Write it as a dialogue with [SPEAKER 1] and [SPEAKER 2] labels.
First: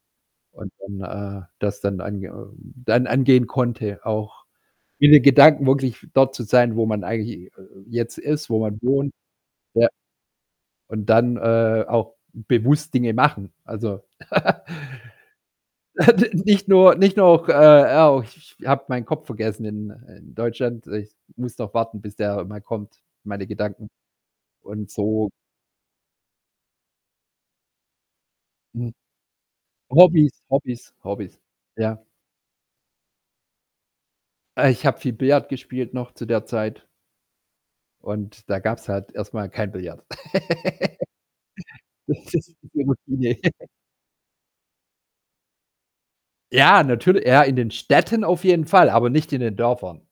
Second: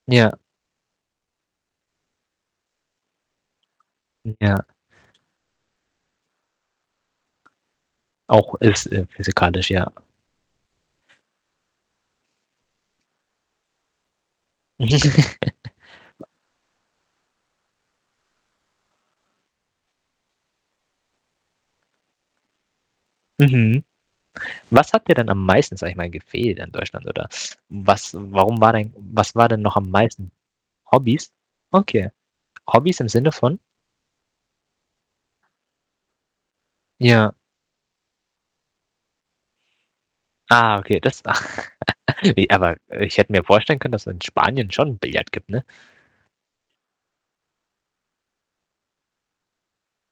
[SPEAKER 1] Ja.
[SPEAKER 2] Und dann, äh, das dann an ähm, dann angehen konnte,
[SPEAKER 1] Mm,
[SPEAKER 2] auch
[SPEAKER 1] ja.
[SPEAKER 2] in den Gedanken wirklich dort zu sein, wo man eigentlich j äh, äh, jetzt ist,
[SPEAKER 1] Auch
[SPEAKER 2] wo man
[SPEAKER 1] ist, in
[SPEAKER 2] wohnt.
[SPEAKER 1] physikalisch,
[SPEAKER 2] Ja.
[SPEAKER 1] ja.
[SPEAKER 2] Und dann, äh, auch bewusst Dinge machen. Also
[SPEAKER 1] Wa
[SPEAKER 2] nicht nur nicht noch, äh, auch ch ch ich habe meinen Kopf vergessen in, äh in Deutschland, ich muss noch warten, bis der mal kommt meine
[SPEAKER 1] Mhm.
[SPEAKER 2] Gedanken. Und
[SPEAKER 1] Was hat ihr denn
[SPEAKER 2] so
[SPEAKER 1] am meisten, sage ich mal, gefehlt an Deutschland oder was warum war dein
[SPEAKER 2] Mhm.
[SPEAKER 1] was war denn noch am meisten
[SPEAKER 2] Hobbys, Hobbys,
[SPEAKER 1] Hobbys?
[SPEAKER 2] Hobbys, ja.
[SPEAKER 1] Okay. Hobbys im Sinne von?
[SPEAKER 2] Äh, ich habe viel Billard gespielt noch zu der Zeit.
[SPEAKER 1] Ja.
[SPEAKER 2] Und da gab's halt erst mal kein Billard.
[SPEAKER 1] Ah, okay, das ach.
[SPEAKER 2] Das
[SPEAKER 1] Wie
[SPEAKER 2] ist.
[SPEAKER 1] aber ich hätte mir
[SPEAKER 2] [unintelligible]
[SPEAKER 1] vorstellen können, dass in Spanien schon Billard gibt, ne?
[SPEAKER 2] Ja, natürl ja in den Städten auf jeden Fall, aber nicht in den Dörfern.